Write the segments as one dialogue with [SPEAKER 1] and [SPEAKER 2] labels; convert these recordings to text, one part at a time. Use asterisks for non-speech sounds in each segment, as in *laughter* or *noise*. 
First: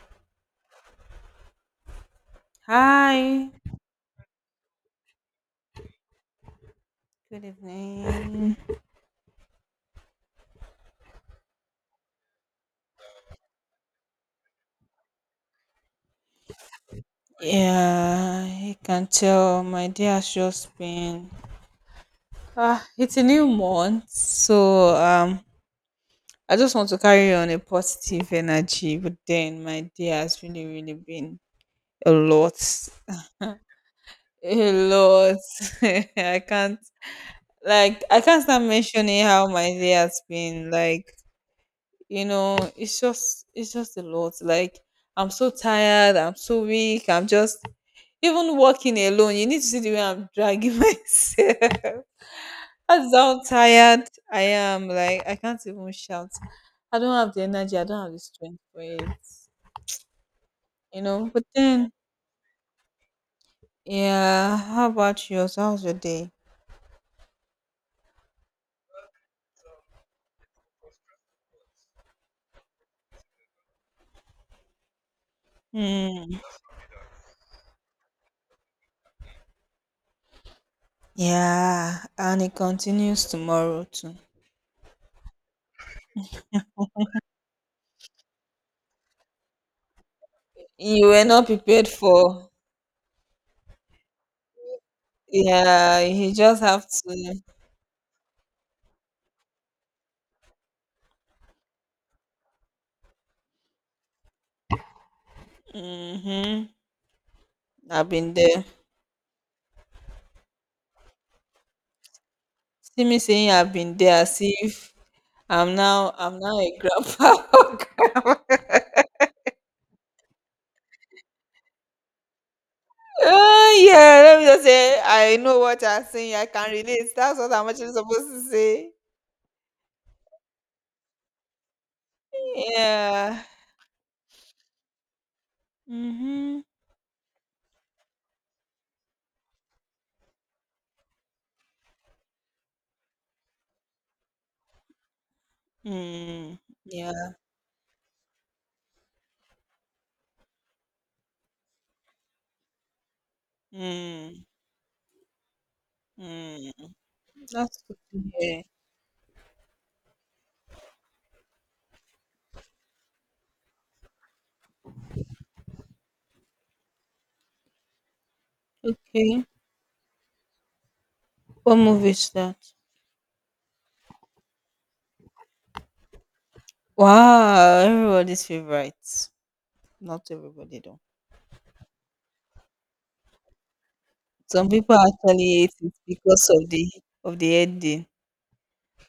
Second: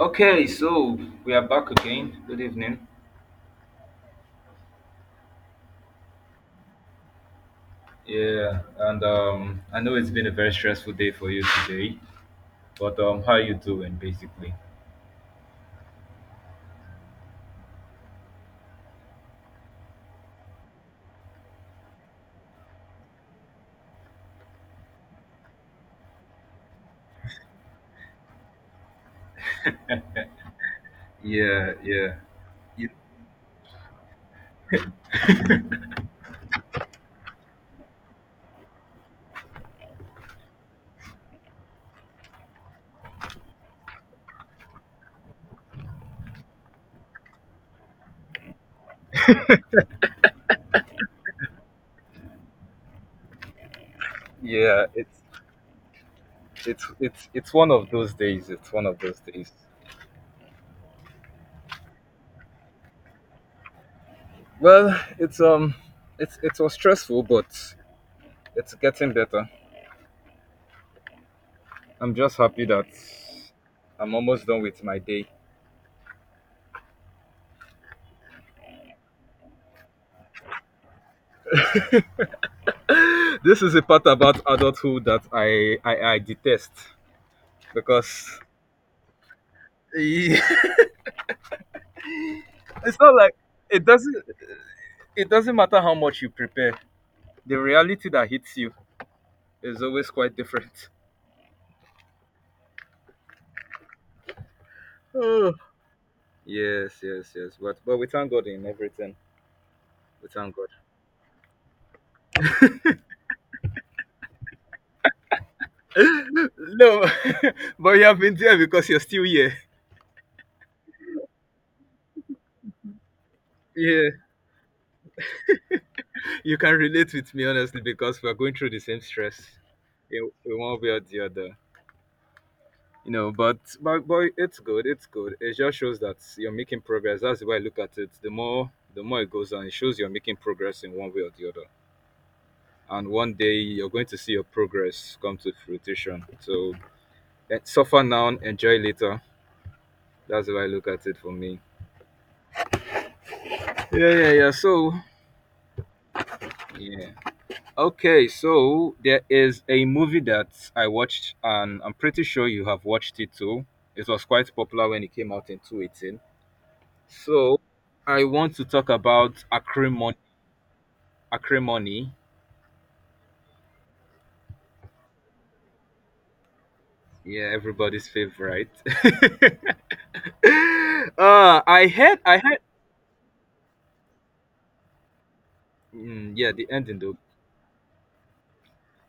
[SPEAKER 1] Okay, so we are back again. Good evening.
[SPEAKER 2] Hi, good evening.
[SPEAKER 1] Yeah, and I know it's been a very stressful day for you today, but how are you doing, basically?
[SPEAKER 2] Yeah, you can tell my day has just been ah, it's a new month, so I just want to carry on a positive energy, but then my day has really, really been
[SPEAKER 1] Yeah,
[SPEAKER 2] a
[SPEAKER 1] yeah.
[SPEAKER 2] lot,
[SPEAKER 1] It-
[SPEAKER 2] a lot. *laughs* I can't, like, I can't start mentioning how my day has been. Like, you know it's just a lot. Like, I'm so tired, I'm so weak, I'm just even walking alone. You need to see the way I'm dragging *laughs* myself. That's how tired I
[SPEAKER 1] yeah.
[SPEAKER 2] am.
[SPEAKER 1] It's
[SPEAKER 2] Like, I can't even shout.
[SPEAKER 1] it's
[SPEAKER 2] I don't
[SPEAKER 1] it's
[SPEAKER 2] have the
[SPEAKER 1] it's one
[SPEAKER 2] energy, I
[SPEAKER 1] of
[SPEAKER 2] don't have
[SPEAKER 1] those
[SPEAKER 2] the
[SPEAKER 1] days.
[SPEAKER 2] strength
[SPEAKER 1] It's
[SPEAKER 2] for
[SPEAKER 1] one of
[SPEAKER 2] it,
[SPEAKER 1] those days.
[SPEAKER 2] you know? But then, yeah, how
[SPEAKER 1] Well,
[SPEAKER 2] about yours? How's your day?
[SPEAKER 1] it was stressful, but it's getting better. I'm just happy that I'm almost done with my day. *gasps*
[SPEAKER 2] Hmm. Yeah, and it continues
[SPEAKER 1] *laughs* This is a
[SPEAKER 2] tomorrow
[SPEAKER 1] part
[SPEAKER 2] too.
[SPEAKER 1] about adulthood that I detest because yeah. *laughs*
[SPEAKER 2] You were not prepared for
[SPEAKER 1] It's not like it doesn't, it doesn't matter how
[SPEAKER 2] yeah
[SPEAKER 1] much you
[SPEAKER 2] you just
[SPEAKER 1] prepare.
[SPEAKER 2] have to
[SPEAKER 1] The reality that hits you is always quite different. Oh.
[SPEAKER 2] Mm-hmm.
[SPEAKER 1] Yes, yes, yes, but we
[SPEAKER 2] I've
[SPEAKER 1] thank
[SPEAKER 2] been
[SPEAKER 1] god
[SPEAKER 2] there.
[SPEAKER 1] in everything, we thank god.
[SPEAKER 2] See me saying I've been there as if I'm now a
[SPEAKER 1] No, *laughs*
[SPEAKER 2] grandpa.
[SPEAKER 1] but
[SPEAKER 2] *laughs*
[SPEAKER 1] you have been there because you're still here.
[SPEAKER 2] Oh
[SPEAKER 1] Yeah.
[SPEAKER 2] yeah, let me just say I know what I'm saying. I
[SPEAKER 1] You
[SPEAKER 2] can
[SPEAKER 1] can
[SPEAKER 2] relate.
[SPEAKER 1] relate with
[SPEAKER 2] That's
[SPEAKER 1] me
[SPEAKER 2] what I'm
[SPEAKER 1] honestly
[SPEAKER 2] actually
[SPEAKER 1] because
[SPEAKER 2] supposed
[SPEAKER 1] we're
[SPEAKER 2] to
[SPEAKER 1] going through the
[SPEAKER 2] say.
[SPEAKER 1] same stress. It won't be or the other, you know,
[SPEAKER 2] Yeah.
[SPEAKER 1] but it's good, it's good. It just shows that you're
[SPEAKER 2] Mm-hmm.
[SPEAKER 1] making progress. That's the way I look at it. The more it goes on, it shows you're making progress in one way or the other. And one day you're going to see your progress come to fruition.
[SPEAKER 2] Mm.
[SPEAKER 1] So
[SPEAKER 2] Yeah.
[SPEAKER 1] eh, suffer now, enjoy later. That's the way I look at it for me. Yeah, yeah,
[SPEAKER 2] Mm.
[SPEAKER 1] yeah. So
[SPEAKER 2] Mm.
[SPEAKER 1] yeah.
[SPEAKER 2] That's good to
[SPEAKER 1] Okay,
[SPEAKER 2] hear.
[SPEAKER 1] so there is a movie that I watched and I'm pretty sure you have watched it too. It was quite popular when it came out in 2018. So I want to talk about
[SPEAKER 2] Okay.
[SPEAKER 1] Acrimony.
[SPEAKER 2] What movie
[SPEAKER 1] Acrimony,
[SPEAKER 2] is that?
[SPEAKER 1] yeah,
[SPEAKER 2] Wow,
[SPEAKER 1] everybody's
[SPEAKER 2] everybody's
[SPEAKER 1] favorite. *laughs*
[SPEAKER 2] favorite. Not everybody though.
[SPEAKER 1] I heard,
[SPEAKER 2] Some people actually hate it because
[SPEAKER 1] yeah, the ending though.
[SPEAKER 2] of the ending.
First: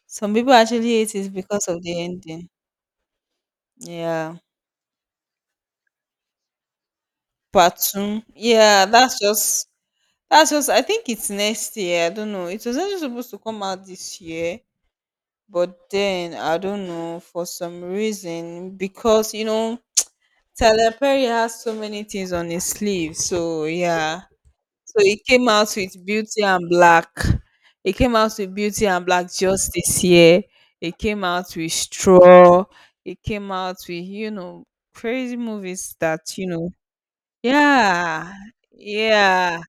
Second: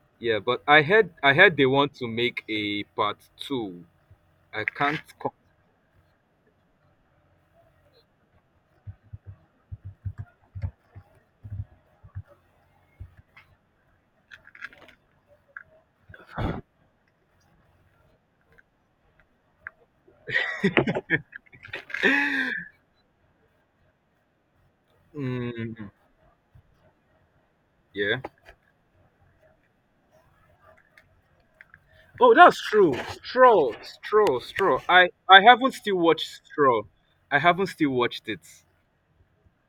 [SPEAKER 2] Some
[SPEAKER 1] Yeah,
[SPEAKER 2] people
[SPEAKER 1] but
[SPEAKER 2] actually hate it
[SPEAKER 1] I heard they
[SPEAKER 2] because of
[SPEAKER 1] want
[SPEAKER 2] the
[SPEAKER 1] to make
[SPEAKER 2] ending.
[SPEAKER 1] a part two.
[SPEAKER 2] Yeah.
[SPEAKER 1] I can't. Co-
[SPEAKER 2] Part two. Yeah, that's just I think it's next year. I don't know. It was actually supposed to come out this year, but then I don't know, for some reason, because you know Tyler Perry has so many things on his
[SPEAKER 1] *sighs* *laughs*
[SPEAKER 2] sleeve. So yeah, so he came out
[SPEAKER 1] mm,
[SPEAKER 2] with Beauty and Black. He came
[SPEAKER 1] yeah.
[SPEAKER 2] out with Beauty and Black just this year. He came out with
[SPEAKER 1] Oh, that's
[SPEAKER 2] Straw.
[SPEAKER 1] true.
[SPEAKER 2] He came
[SPEAKER 1] Straw,
[SPEAKER 2] out with, you
[SPEAKER 1] straw,
[SPEAKER 2] know,
[SPEAKER 1] straw. I,
[SPEAKER 2] crazy
[SPEAKER 1] I haven't
[SPEAKER 2] movies
[SPEAKER 1] still
[SPEAKER 2] that,
[SPEAKER 1] watched
[SPEAKER 2] you know,
[SPEAKER 1] Straw. I haven't still watched
[SPEAKER 2] yeah,
[SPEAKER 1] it.
[SPEAKER 2] yeah,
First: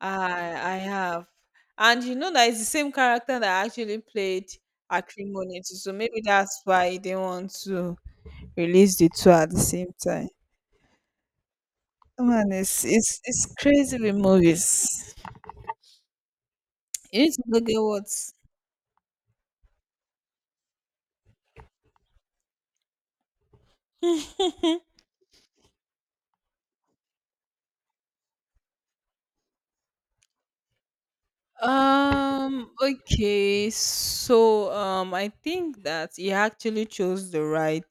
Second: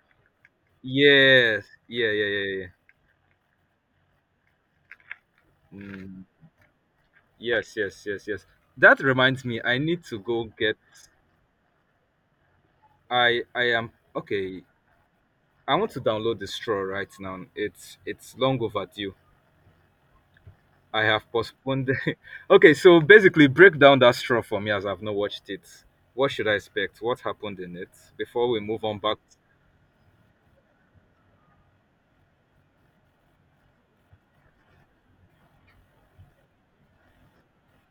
[SPEAKER 2] I, I have.
[SPEAKER 1] Yes.
[SPEAKER 2] And
[SPEAKER 1] Yeah,
[SPEAKER 2] you
[SPEAKER 1] yeah,
[SPEAKER 2] know
[SPEAKER 1] yeah,
[SPEAKER 2] that it's the
[SPEAKER 1] yeah,
[SPEAKER 2] same character that actually played Acrimony too,
[SPEAKER 1] yeah.
[SPEAKER 2] so maybe
[SPEAKER 1] Mm.
[SPEAKER 2] that's why they didn't want
[SPEAKER 1] Yes,
[SPEAKER 2] to
[SPEAKER 1] yes, yes, yes.
[SPEAKER 2] release
[SPEAKER 1] That
[SPEAKER 2] the two
[SPEAKER 1] reminds
[SPEAKER 2] at the
[SPEAKER 1] me, I
[SPEAKER 2] same
[SPEAKER 1] need to
[SPEAKER 2] time.
[SPEAKER 1] go get
[SPEAKER 2] Man, it's, it's, it's
[SPEAKER 1] I am
[SPEAKER 2] crazy with
[SPEAKER 1] okay.
[SPEAKER 2] movies.
[SPEAKER 1] I want to download the straw right
[SPEAKER 2] You need to
[SPEAKER 1] now.
[SPEAKER 2] go get
[SPEAKER 1] It's
[SPEAKER 2] what?
[SPEAKER 1] it's long overdue. I have postponed the- *laughs* Okay, so basically break down that straw for me as I've not watched it. What should I expect? What happened in it? Before we move on back,
[SPEAKER 2] Okay. So, I think that he actually chose the right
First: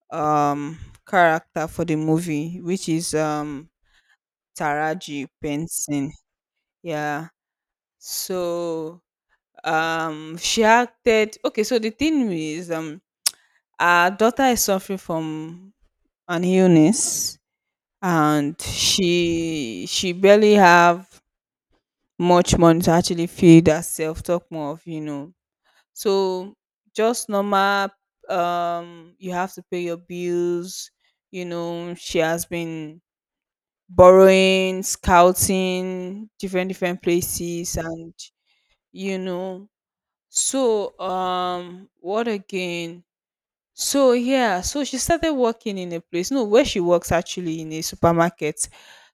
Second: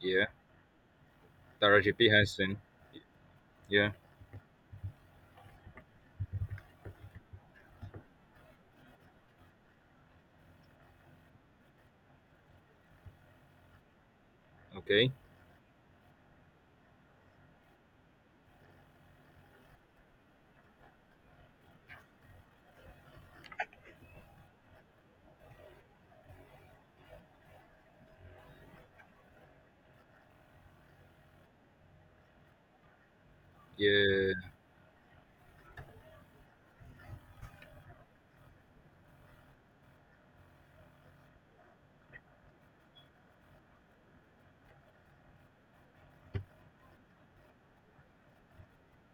[SPEAKER 1] yeah.
[SPEAKER 2] um character for
[SPEAKER 1] Taraji
[SPEAKER 2] the
[SPEAKER 1] P. Henson.
[SPEAKER 2] movie, which is
[SPEAKER 1] Yeah.
[SPEAKER 2] Taraji Benson. Yeah. So, she acted. Okay. So the thing is, our daughter is suffering
[SPEAKER 1] Okay.
[SPEAKER 2] from an illness, and she barely have much money to actually feed herself. Talk more of, you know. So just normal, um, you have to pay your bills, you know, she has been
[SPEAKER 1] Yeah.
[SPEAKER 2] borrowing, scouting different different places and you know. So what again? So yeah, so she started working in a place. No, where she works actually in a supermarket.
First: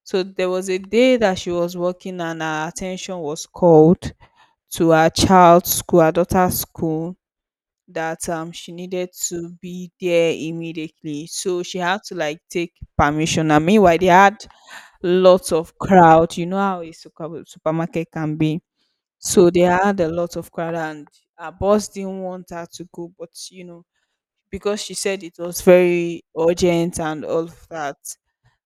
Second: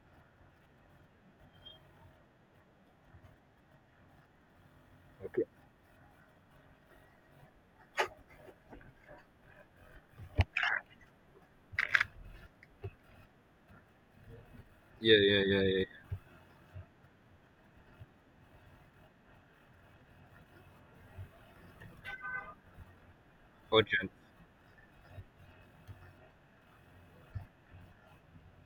[SPEAKER 2] So there was a day that she was working and her attention was called to her
[SPEAKER 1] Okay.
[SPEAKER 2] child's school, her daughter's school, that she needed to be there immediately, so she had to like take permission. And meanwhile, they had
[SPEAKER 1] Yeah, yeah,
[SPEAKER 2] lots
[SPEAKER 1] yeah,
[SPEAKER 2] of
[SPEAKER 1] yeah, yeah.
[SPEAKER 2] crowd. You know how a supermarket can be, so they had a lot of crowd, and her boss didn't want her to go, but you know,
[SPEAKER 1] Urgent.
[SPEAKER 2] because she said it was very urgent and all of that.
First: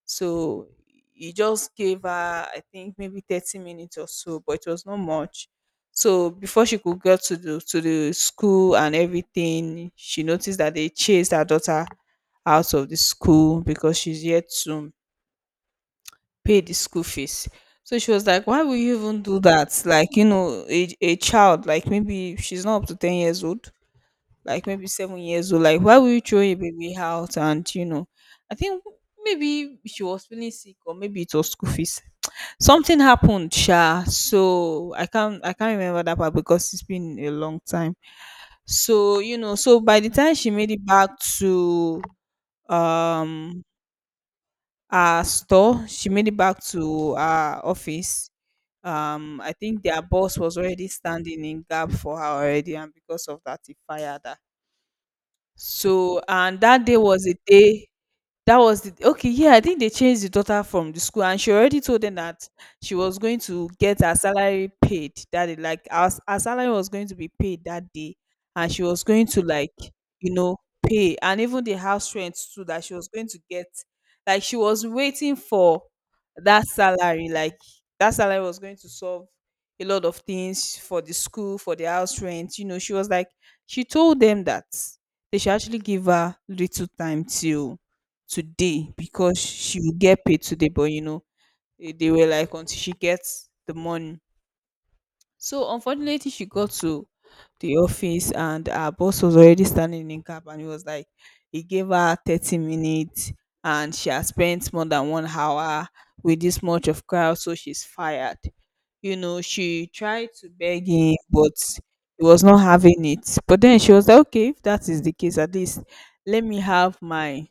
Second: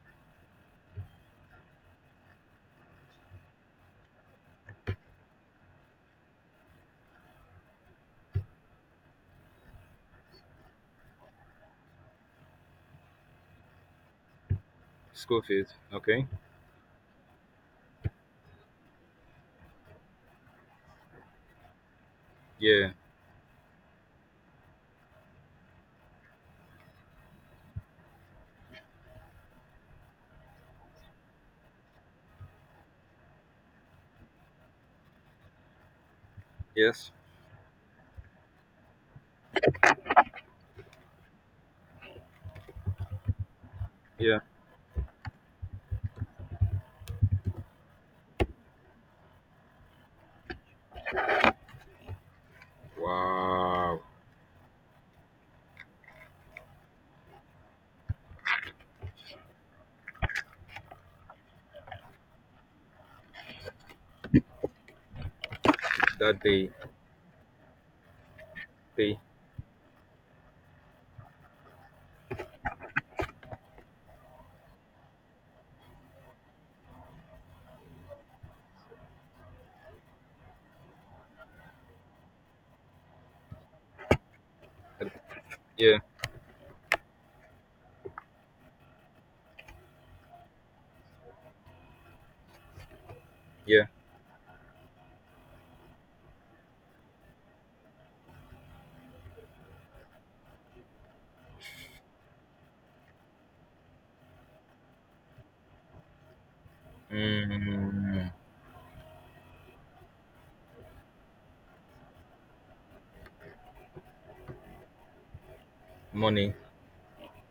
[SPEAKER 2] So he just gave her, I think, maybe 30 minutes or so, but it was not much. So before she could get to the school and everything, she noticed that they chased her daughter out of the school because she's yet to
[SPEAKER 1] School fees. Okay.
[SPEAKER 2] pay the school fees. So she was like, why will you even do that? Like, you know, a child, like maybe she's not up
[SPEAKER 1] Yeah.
[SPEAKER 2] to 10 years old, like maybe 7 years old. Like, why would you throw a baby out? And you know, I think maybe she was feeling sick, or maybe it was school fees. Something happened, sha. So I can't remember that part because it's
[SPEAKER 1] Yes.
[SPEAKER 2] been a long time. So you know, so by the time she made it back to, um,
[SPEAKER 1] Yeah.
[SPEAKER 2] our store, she made it back to our office. I think their boss was already standing in gap for her already, and because of that, he
[SPEAKER 1] Wow.
[SPEAKER 2] fired her. So, and that day was a day that was the okay, yeah, I think they changed the daughter from the school, and she already told them that she was going to get her salary paid that day. Like, her
[SPEAKER 1] That day.
[SPEAKER 2] salary was going to be paid that day, and she was
[SPEAKER 1] Day.
[SPEAKER 2] going to like, you know, pay, and even the house rent too that she was going to get. Like, she was waiting for that salary. Like, that salary was going to solve a lot of things for the school, for the house rent. You know, she was like she told them that they should actually
[SPEAKER 1] Yeah,
[SPEAKER 2] give her little time till today, because she will get paid today, but you know, eh, they were like, until she gets the
[SPEAKER 1] yeah.
[SPEAKER 2] money. So unfortunately, she got to the office and her boss was already standing in cab, and he was like, he gave her 30 minutes and she has spent more than 1 hour with this much of crowd, so she's
[SPEAKER 1] Mm,
[SPEAKER 2] fired. You know, she tried to beg him, but he was not having it. But then she was like, okay, if that is the case, at least let
[SPEAKER 1] money.
[SPEAKER 2] me have my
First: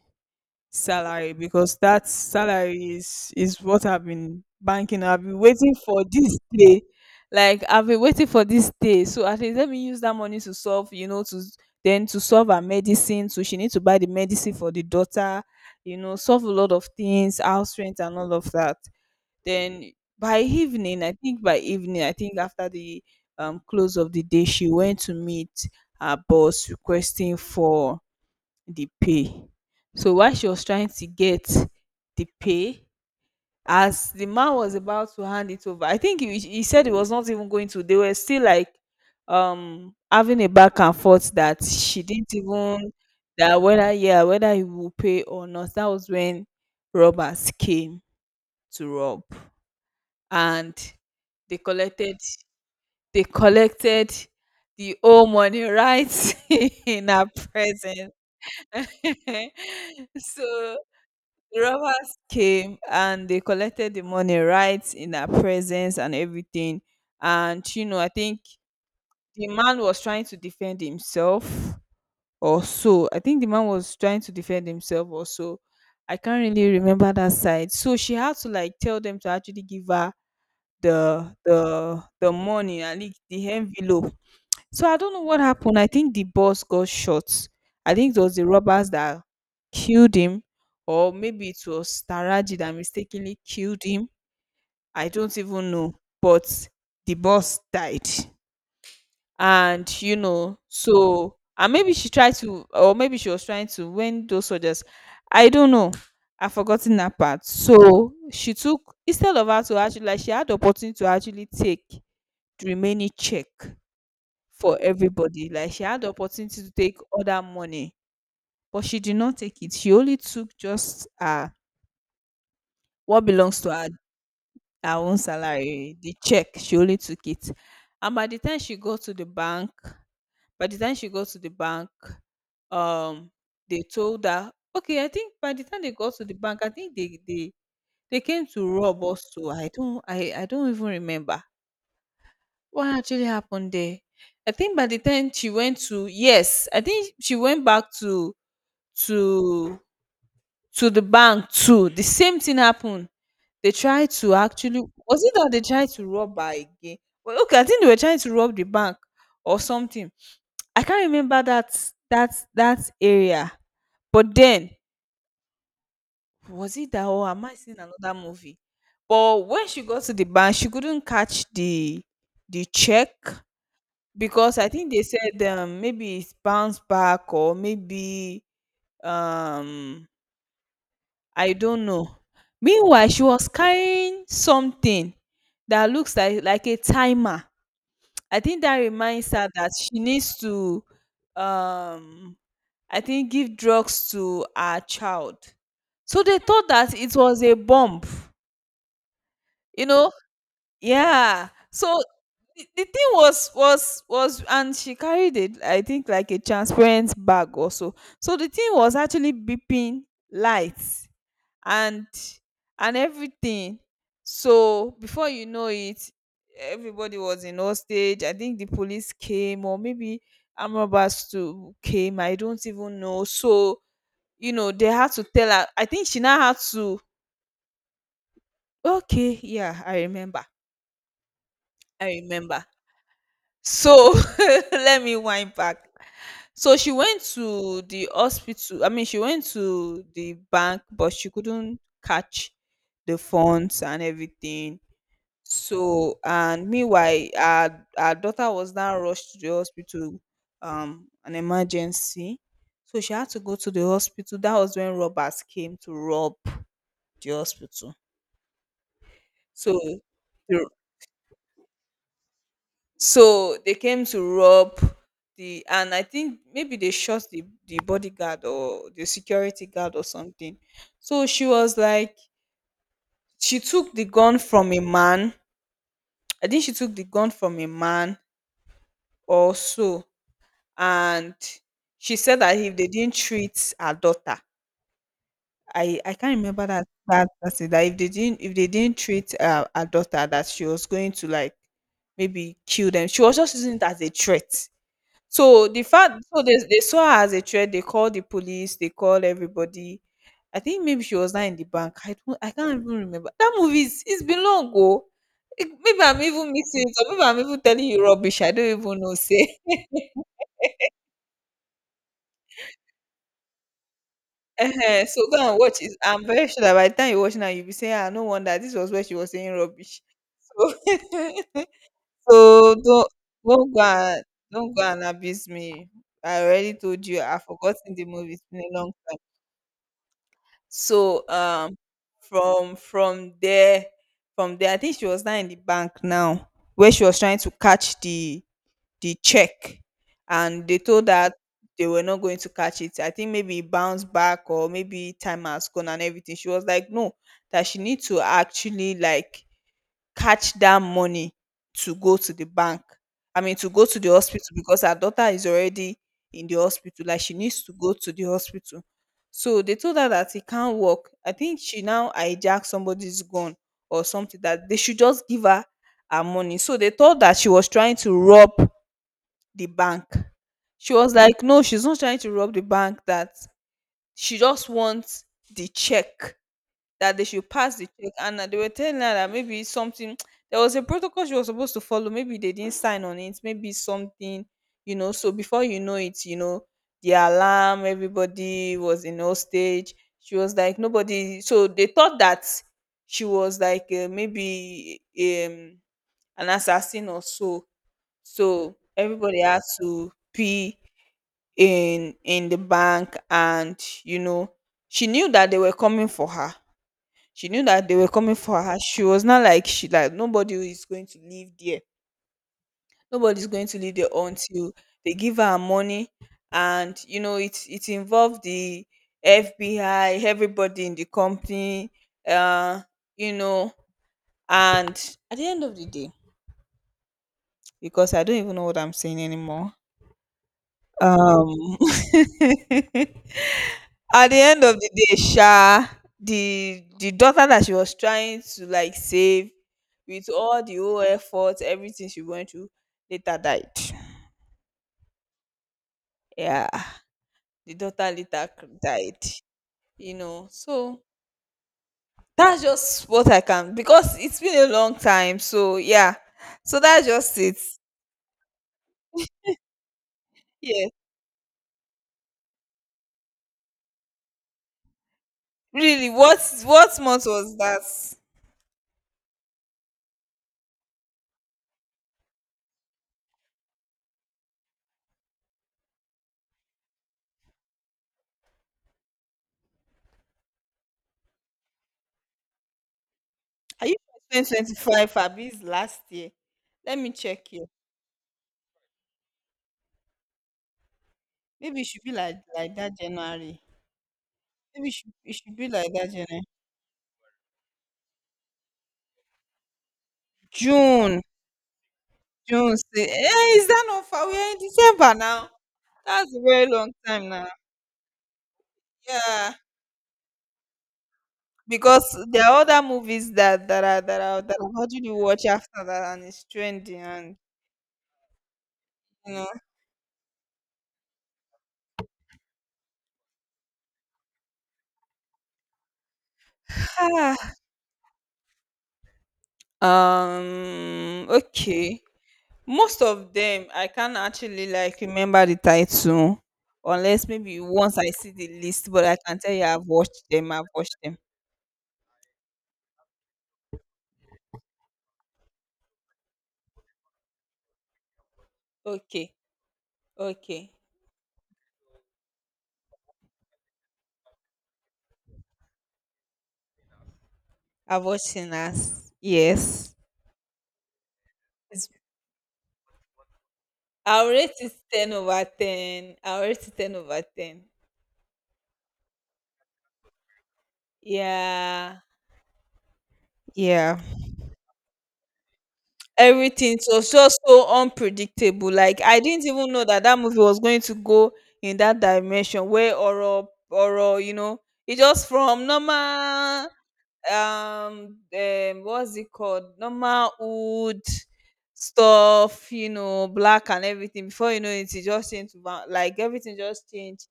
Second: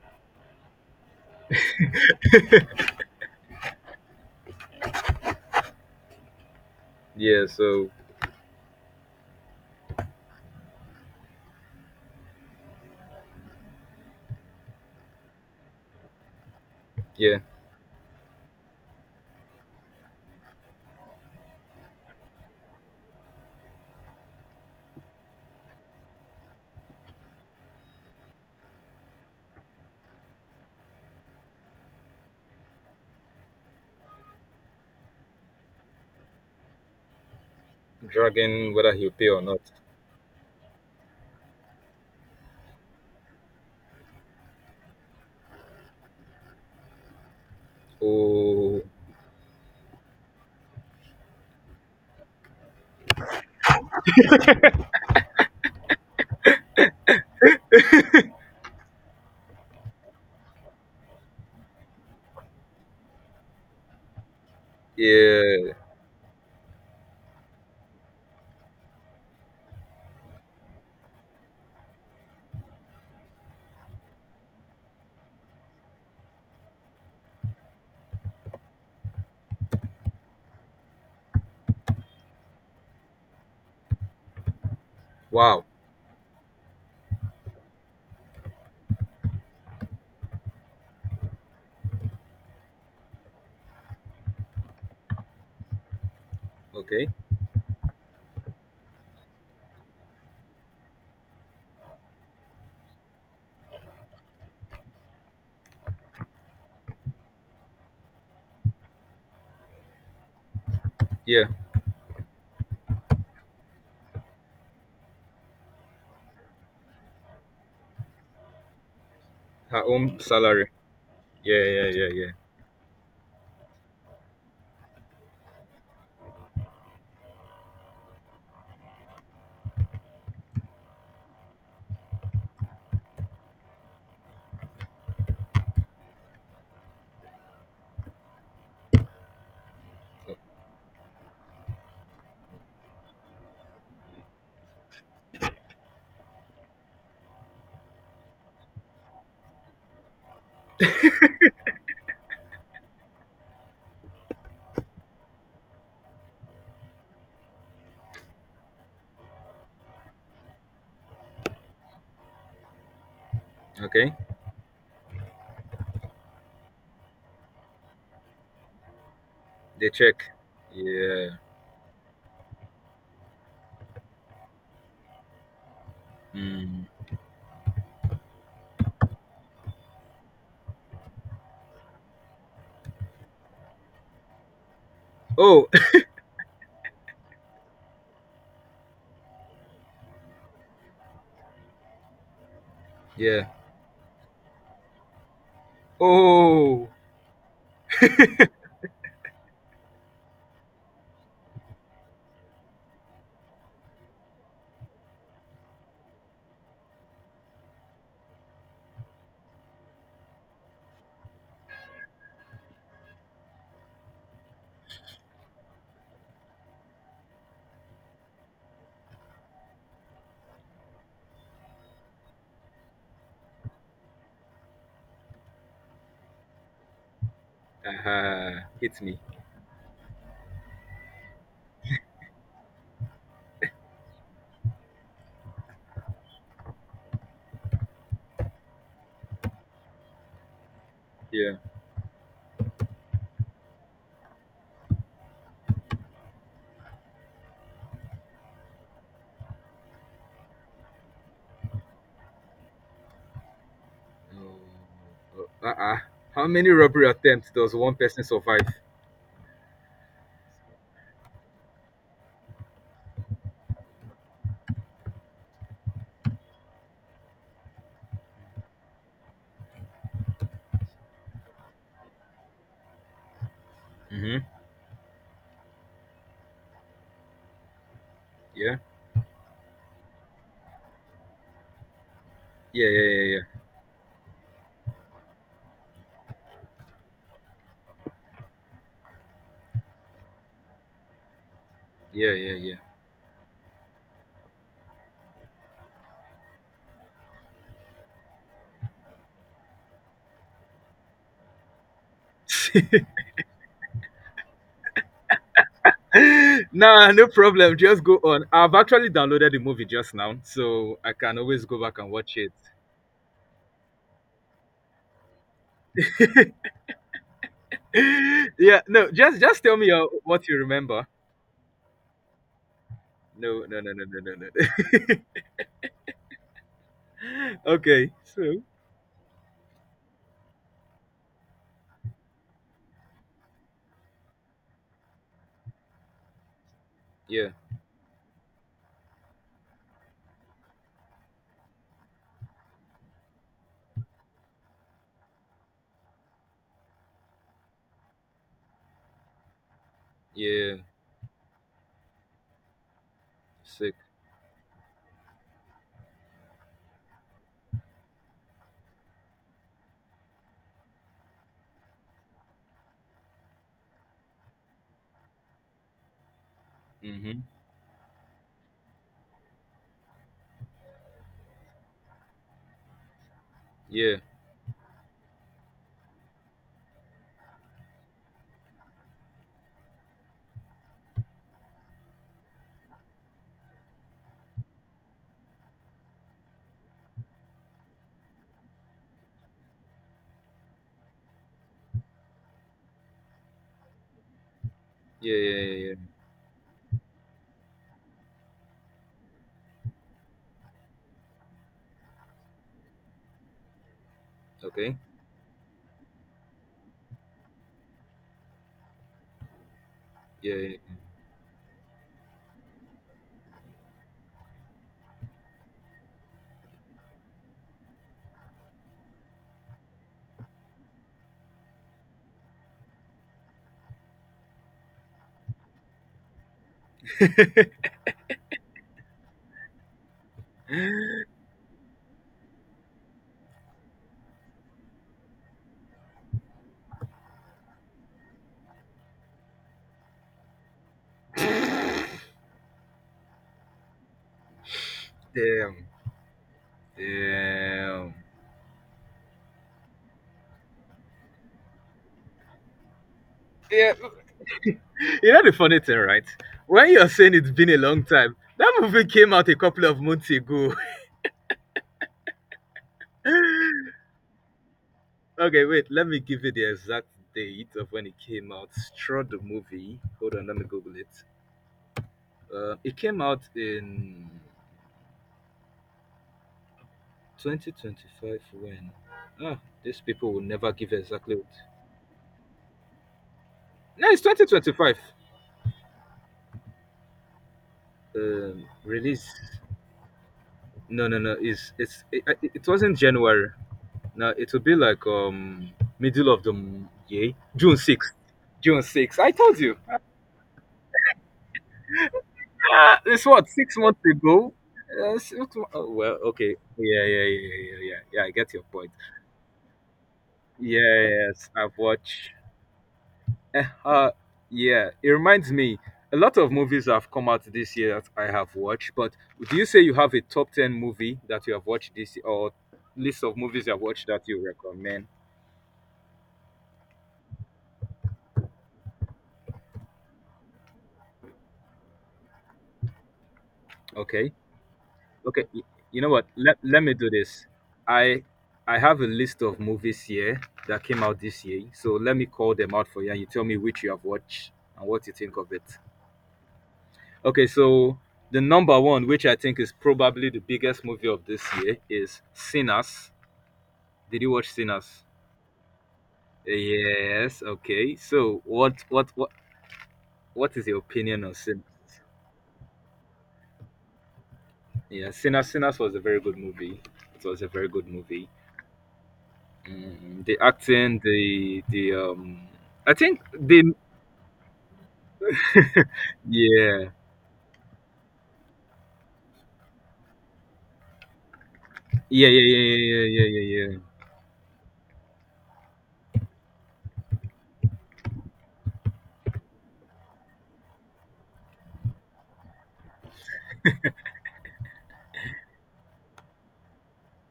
[SPEAKER 2] salary, because that salary is what I've been banking. I've been waiting for this day.
[SPEAKER 1] Yeah,
[SPEAKER 2] Like, I've
[SPEAKER 1] so
[SPEAKER 2] been waiting for this day. So at least let me use that money to solve, you know, to then to solve her medicine. So she needs to buy the medicine for the daughter, you know, solve a lot of things,
[SPEAKER 1] yeah,
[SPEAKER 2] house rent and all of that. Then by evening, I think by evening, I think after the close of the day, she went to meet her boss requesting for the pay. So while she was trying to get the pay, as the man was about to hand it over, I think he said he was not even going to. They were still like,
[SPEAKER 1] dragging whether he'll pay or not.
[SPEAKER 2] um, having a back and forth, that she didn't even, that whether, yeah, whether he will pay or not. That was when robbers came
[SPEAKER 1] Oh,
[SPEAKER 2] to rob, and they collected they collected the whole money right *laughs* in her presence. *laughs* So the robbers came and they collected the money right in her
[SPEAKER 1] yeah.
[SPEAKER 2] presence and everything. And you know, I think the man was trying to defend himself or so. I think the man was trying to defend himself or so. I can't really remember that side. So she had to like tell them to actually give her the money, at least the envelope. So I don't know what
[SPEAKER 1] Wow.
[SPEAKER 2] happened. I think the boss got shot. I think it was the robbers that killed him, or maybe it was Taraji that mistakenly killed him. I don't even know. But
[SPEAKER 1] Okay.
[SPEAKER 2] the boss died. And you know, so and maybe she tried to, or maybe she was trying to, when those soldiers I don't know. I've forgotten that part. So she took, instead of her to actually, like, she had the opportunity to actually
[SPEAKER 1] Yeah,
[SPEAKER 2] take the remaining check for everybody. Like, she had the opportunity to take all that money, but she did not take it.
[SPEAKER 1] her
[SPEAKER 2] She only
[SPEAKER 1] own
[SPEAKER 2] took
[SPEAKER 1] salary.
[SPEAKER 2] just
[SPEAKER 1] Yeah, yeah, yeah, yeah.
[SPEAKER 2] what belongs to her, her own salary, the check. She only took it. And by the time she got to the bank, by the time she got to the bank, um, they told her, okay, I think by the time they got to the bank, I think they came to rob us too. I don't, I don't even remember what actually happened there. I think by the time she went to, yes, I think she went back to to to the bank too. The same thing happened. They tried to actually, was it that they tried to rob her again? Well, okay, I think they were trying to rob the bank or something. I can't remember that that area.
[SPEAKER 1] Okay.
[SPEAKER 2] But then, was it that, or am I seeing another movie? But when she
[SPEAKER 1] They
[SPEAKER 2] got to
[SPEAKER 1] check.
[SPEAKER 2] the bank, she couldn't
[SPEAKER 1] Yeah.
[SPEAKER 2] catch the check because I think they said, maybe it's
[SPEAKER 1] Mm.
[SPEAKER 2] bounced back or maybe um I don't know. Meanwhile, she was carrying something
[SPEAKER 1] Oh,
[SPEAKER 2] that looks like a timer. I think that reminds her that she needs to, um, I
[SPEAKER 1] *laughs* *coughs*
[SPEAKER 2] think
[SPEAKER 1] yeah.
[SPEAKER 2] give drugs to her child. So they thought
[SPEAKER 1] Oh.
[SPEAKER 2] that it was a bomb. You know? Yeah. So the thing was and she carried it I think like a transparent bag also. So, the thing was actually beeping lights and and everything. So before you know it, everybody was in hostage. I think the police came, or maybe amrabas too came. I don't even know. So they had to tell her. I think she now had to...
[SPEAKER 1] Aha. Hit me.
[SPEAKER 2] Okay, yeah, I remember. i remember so, *laughs* let me wind back. So she went to the hospital, I mean she went to the bank, but she
[SPEAKER 1] Yeah.
[SPEAKER 2] couldn't catch the funds and everything. So and meanwhile, our daughter was now rushed to the hospital, an emergency. So she had to go to the hospital. That was when robbers
[SPEAKER 1] Oh.
[SPEAKER 2] came to rob
[SPEAKER 1] How many robbery
[SPEAKER 2] the
[SPEAKER 1] attempts does
[SPEAKER 2] hospital.
[SPEAKER 1] one person survive?
[SPEAKER 2] So the- so they came to rob the and I think maybe they shot the bodyguard or the security guard or something. So she was like, she took the gun
[SPEAKER 1] Mm-hmm.
[SPEAKER 2] from a man. I think she took the gun from a man
[SPEAKER 1] Yeah.
[SPEAKER 2] also. And she said that if they
[SPEAKER 1] Yeah. Yeah.
[SPEAKER 2] didn't
[SPEAKER 1] Yeah.
[SPEAKER 2] treat her daughter, I can't remember that that that's it that if they didn't treat her daughter, that she was going to like
[SPEAKER 1] Yeah. Yeah.
[SPEAKER 2] maybe
[SPEAKER 1] Yeah.
[SPEAKER 2] kill them. She was just using it as a threat. So the fact, so they saw her as a threat, they called the police, they called everybody. I think maybe she was not in the bank. I can't
[SPEAKER 1] Yeah.
[SPEAKER 2] even
[SPEAKER 1] *laughs*
[SPEAKER 2] remember that movie. Is It's been long ago. It, maybe I'm even
[SPEAKER 1] *laughs*
[SPEAKER 2] mixing it up,
[SPEAKER 1] Nah,
[SPEAKER 2] maybe
[SPEAKER 1] no
[SPEAKER 2] I'm even
[SPEAKER 1] problem.
[SPEAKER 2] telling you
[SPEAKER 1] Just go
[SPEAKER 2] rubbish.
[SPEAKER 1] on.
[SPEAKER 2] I
[SPEAKER 1] I've
[SPEAKER 2] don't even
[SPEAKER 1] actually
[SPEAKER 2] know,
[SPEAKER 1] downloaded
[SPEAKER 2] say.
[SPEAKER 1] the movie just now, so I can always go back and watch it.
[SPEAKER 2] Ehen, so go and watch it. I'm very sure that by the time you watch now, you'll be saying, "Ah, no wonder
[SPEAKER 1] *laughs*
[SPEAKER 2] this
[SPEAKER 1] Yeah,
[SPEAKER 2] was where
[SPEAKER 1] no,
[SPEAKER 2] she was saying
[SPEAKER 1] just tell me
[SPEAKER 2] rubbish."
[SPEAKER 1] what you
[SPEAKER 2] So
[SPEAKER 1] remember.
[SPEAKER 2] *laughs* so don't
[SPEAKER 1] No,
[SPEAKER 2] don't
[SPEAKER 1] no,
[SPEAKER 2] go
[SPEAKER 1] no, no, no,
[SPEAKER 2] and
[SPEAKER 1] no,
[SPEAKER 2] don't go and
[SPEAKER 1] no.
[SPEAKER 2] abuse me. I already told you I've
[SPEAKER 1] *laughs*
[SPEAKER 2] forgotten the
[SPEAKER 1] Okay,
[SPEAKER 2] movie. It's
[SPEAKER 1] so
[SPEAKER 2] been a long time. So from from there from there, I think she was now in the bank now, where she was trying
[SPEAKER 1] yeah,
[SPEAKER 2] to catch the check, and they told that they were not going to catch it. I think maybe it bounced back, or maybe time has gone and everything. She was like, no, that she needs to actually like catch
[SPEAKER 1] yeah,
[SPEAKER 2] that money to go to the bank. I mean, to go
[SPEAKER 1] sick.
[SPEAKER 2] to the hospital, because her daughter is already in the hospital. Like she needs to go to the hospital. So they told her that it can't work. I think she now hijacked somebody's gun or something, that they should just give her money. So they thought that
[SPEAKER 1] Mm-hmm.
[SPEAKER 2] she was trying to rob the bank. She was like, no, she's not trying to rob the bank, that
[SPEAKER 1] Yeah,
[SPEAKER 2] she just wants the check, that they should pass the check. And that they were telling her that maybe something, *tsk* there was a protocol she was supposed to follow. Maybe they didn't sign on it, maybe something. So before you know it, the alarm, everybody was in hostage. She was like, nobody. So they thought that she was like maybe
[SPEAKER 1] yeah, yeah, yeah, yeah.
[SPEAKER 2] an assassin or so. So everybody had to pee in the bank. And you know
[SPEAKER 1] Okay,
[SPEAKER 2] she knew that they were coming for her. She knew that they were coming for her She was not like, she like
[SPEAKER 1] yeah, yeah.
[SPEAKER 2] nobody's going to live there until they give her money. And you know it involved the FBI, everybody in the company. uh you know and at the end of the day, because I don't even know what I'm saying anymore, um *laughs* at the end of the day sha, the daughter that she was trying to like save, with all the whole effort, everything she went through, later died.
[SPEAKER 1] Damn,
[SPEAKER 2] Yeah, the daughter
[SPEAKER 1] damn.
[SPEAKER 2] later died. So that's just what I can,
[SPEAKER 1] Yeah,
[SPEAKER 2] because
[SPEAKER 1] *laughs*
[SPEAKER 2] it's been a long
[SPEAKER 1] you
[SPEAKER 2] time.
[SPEAKER 1] know the
[SPEAKER 2] So
[SPEAKER 1] funny thing,
[SPEAKER 2] yeah.
[SPEAKER 1] right?
[SPEAKER 2] So
[SPEAKER 1] When
[SPEAKER 2] that's
[SPEAKER 1] you're saying
[SPEAKER 2] just
[SPEAKER 1] it's
[SPEAKER 2] it.
[SPEAKER 1] been a long time, that movie came out a couple of months ago.
[SPEAKER 2] Yeah,
[SPEAKER 1] *laughs* Okay, wait, let
[SPEAKER 2] really.
[SPEAKER 1] me
[SPEAKER 2] what
[SPEAKER 1] give you the
[SPEAKER 2] what
[SPEAKER 1] exact
[SPEAKER 2] month was
[SPEAKER 1] date
[SPEAKER 2] that?
[SPEAKER 1] of when it came out. Straw the movie. Hold on, let me Google it. It came out in 2025 when. Ah, these people will never give exactly what.
[SPEAKER 2] Are you
[SPEAKER 1] No, it's
[SPEAKER 2] sure?
[SPEAKER 1] 2025.
[SPEAKER 2] 2025 abis last year. Let me check here.
[SPEAKER 1] Release. No, no, no.
[SPEAKER 2] Maybe it should be like
[SPEAKER 1] It
[SPEAKER 2] like that,
[SPEAKER 1] wasn't January.
[SPEAKER 2] January.
[SPEAKER 1] No, it will be
[SPEAKER 2] Maybe it
[SPEAKER 1] like
[SPEAKER 2] should, it should be like that, you
[SPEAKER 1] middle
[SPEAKER 2] know.
[SPEAKER 1] of the m- year. June 6th. June 6th. I told you.
[SPEAKER 2] June, June.
[SPEAKER 1] Ah,
[SPEAKER 2] Say,
[SPEAKER 1] *laughs* this what
[SPEAKER 2] eh, is
[SPEAKER 1] six
[SPEAKER 2] that
[SPEAKER 1] months
[SPEAKER 2] not far? We're
[SPEAKER 1] ago.
[SPEAKER 2] in December now.
[SPEAKER 1] Oh, well,
[SPEAKER 2] That's a
[SPEAKER 1] okay,
[SPEAKER 2] very long
[SPEAKER 1] yeah, yeah, yeah,
[SPEAKER 2] time now.
[SPEAKER 1] yeah, yeah, yeah. Yeah, I get your point.
[SPEAKER 2] Yeah,
[SPEAKER 1] Yes, I've
[SPEAKER 2] because
[SPEAKER 1] watched.
[SPEAKER 2] there are other movies that
[SPEAKER 1] Eh,
[SPEAKER 2] that are
[SPEAKER 1] Uh,
[SPEAKER 2] that are that I've
[SPEAKER 1] yeah,
[SPEAKER 2] already
[SPEAKER 1] it
[SPEAKER 2] watched
[SPEAKER 1] reminds me.
[SPEAKER 2] after that,
[SPEAKER 1] A
[SPEAKER 2] and
[SPEAKER 1] lot
[SPEAKER 2] it's
[SPEAKER 1] of movies
[SPEAKER 2] trendy,
[SPEAKER 1] have come
[SPEAKER 2] and
[SPEAKER 1] out this year that I have watched. But
[SPEAKER 2] you know.
[SPEAKER 1] do you say you have a top ten movie that you have watched this year, or list of movies you have watched that you recommend?
[SPEAKER 2] *sighs* Okay. Most of them I can't
[SPEAKER 1] Okay.
[SPEAKER 2] actually like remember
[SPEAKER 1] Okay,
[SPEAKER 2] the
[SPEAKER 1] y- you know what?
[SPEAKER 2] title,
[SPEAKER 1] Let me do
[SPEAKER 2] unless
[SPEAKER 1] this.
[SPEAKER 2] maybe once I
[SPEAKER 1] I
[SPEAKER 2] see the
[SPEAKER 1] I
[SPEAKER 2] list.
[SPEAKER 1] have
[SPEAKER 2] But
[SPEAKER 1] a
[SPEAKER 2] I can
[SPEAKER 1] list
[SPEAKER 2] tell
[SPEAKER 1] of
[SPEAKER 2] you I've
[SPEAKER 1] movies
[SPEAKER 2] watched
[SPEAKER 1] here
[SPEAKER 2] them. I've
[SPEAKER 1] that
[SPEAKER 2] watched
[SPEAKER 1] came
[SPEAKER 2] them.
[SPEAKER 1] out this year. So let me call them out for you and you tell me which you have watched and what you think of it. Okay, so the number one, which
[SPEAKER 2] Okay.
[SPEAKER 1] I think is probably the
[SPEAKER 2] Okay.
[SPEAKER 1] biggest movie of this year, is Sinners. Did you watch Sinners? Yes, okay.
[SPEAKER 2] I've watched
[SPEAKER 1] So what what
[SPEAKER 2] Sinners,
[SPEAKER 1] what
[SPEAKER 2] yes.
[SPEAKER 1] what is your opinion on Sinners?
[SPEAKER 2] It's, I'll rate it 10
[SPEAKER 1] Yeah,
[SPEAKER 2] over
[SPEAKER 1] Sinners was a
[SPEAKER 2] 10.
[SPEAKER 1] very good
[SPEAKER 2] I'll rate it
[SPEAKER 1] movie.
[SPEAKER 2] 10 over
[SPEAKER 1] It was a
[SPEAKER 2] 10.
[SPEAKER 1] very good movie. Mm, the acting, the the
[SPEAKER 2] Yeah.
[SPEAKER 1] um, I think the
[SPEAKER 2] Yeah. Everything, it
[SPEAKER 1] yeah,
[SPEAKER 2] was just so unpredictable. Like, I didn't even know that that movie was going to go in that
[SPEAKER 1] yeah, yeah,
[SPEAKER 2] dimension
[SPEAKER 1] yeah,
[SPEAKER 2] where
[SPEAKER 1] yeah, yeah, yeah,
[SPEAKER 2] horror,
[SPEAKER 1] yeah, yeah.
[SPEAKER 2] horror, it just from normal, what's it called? Normal wood stuff, black and everything. Before you know it, it just changed to like everything just changed.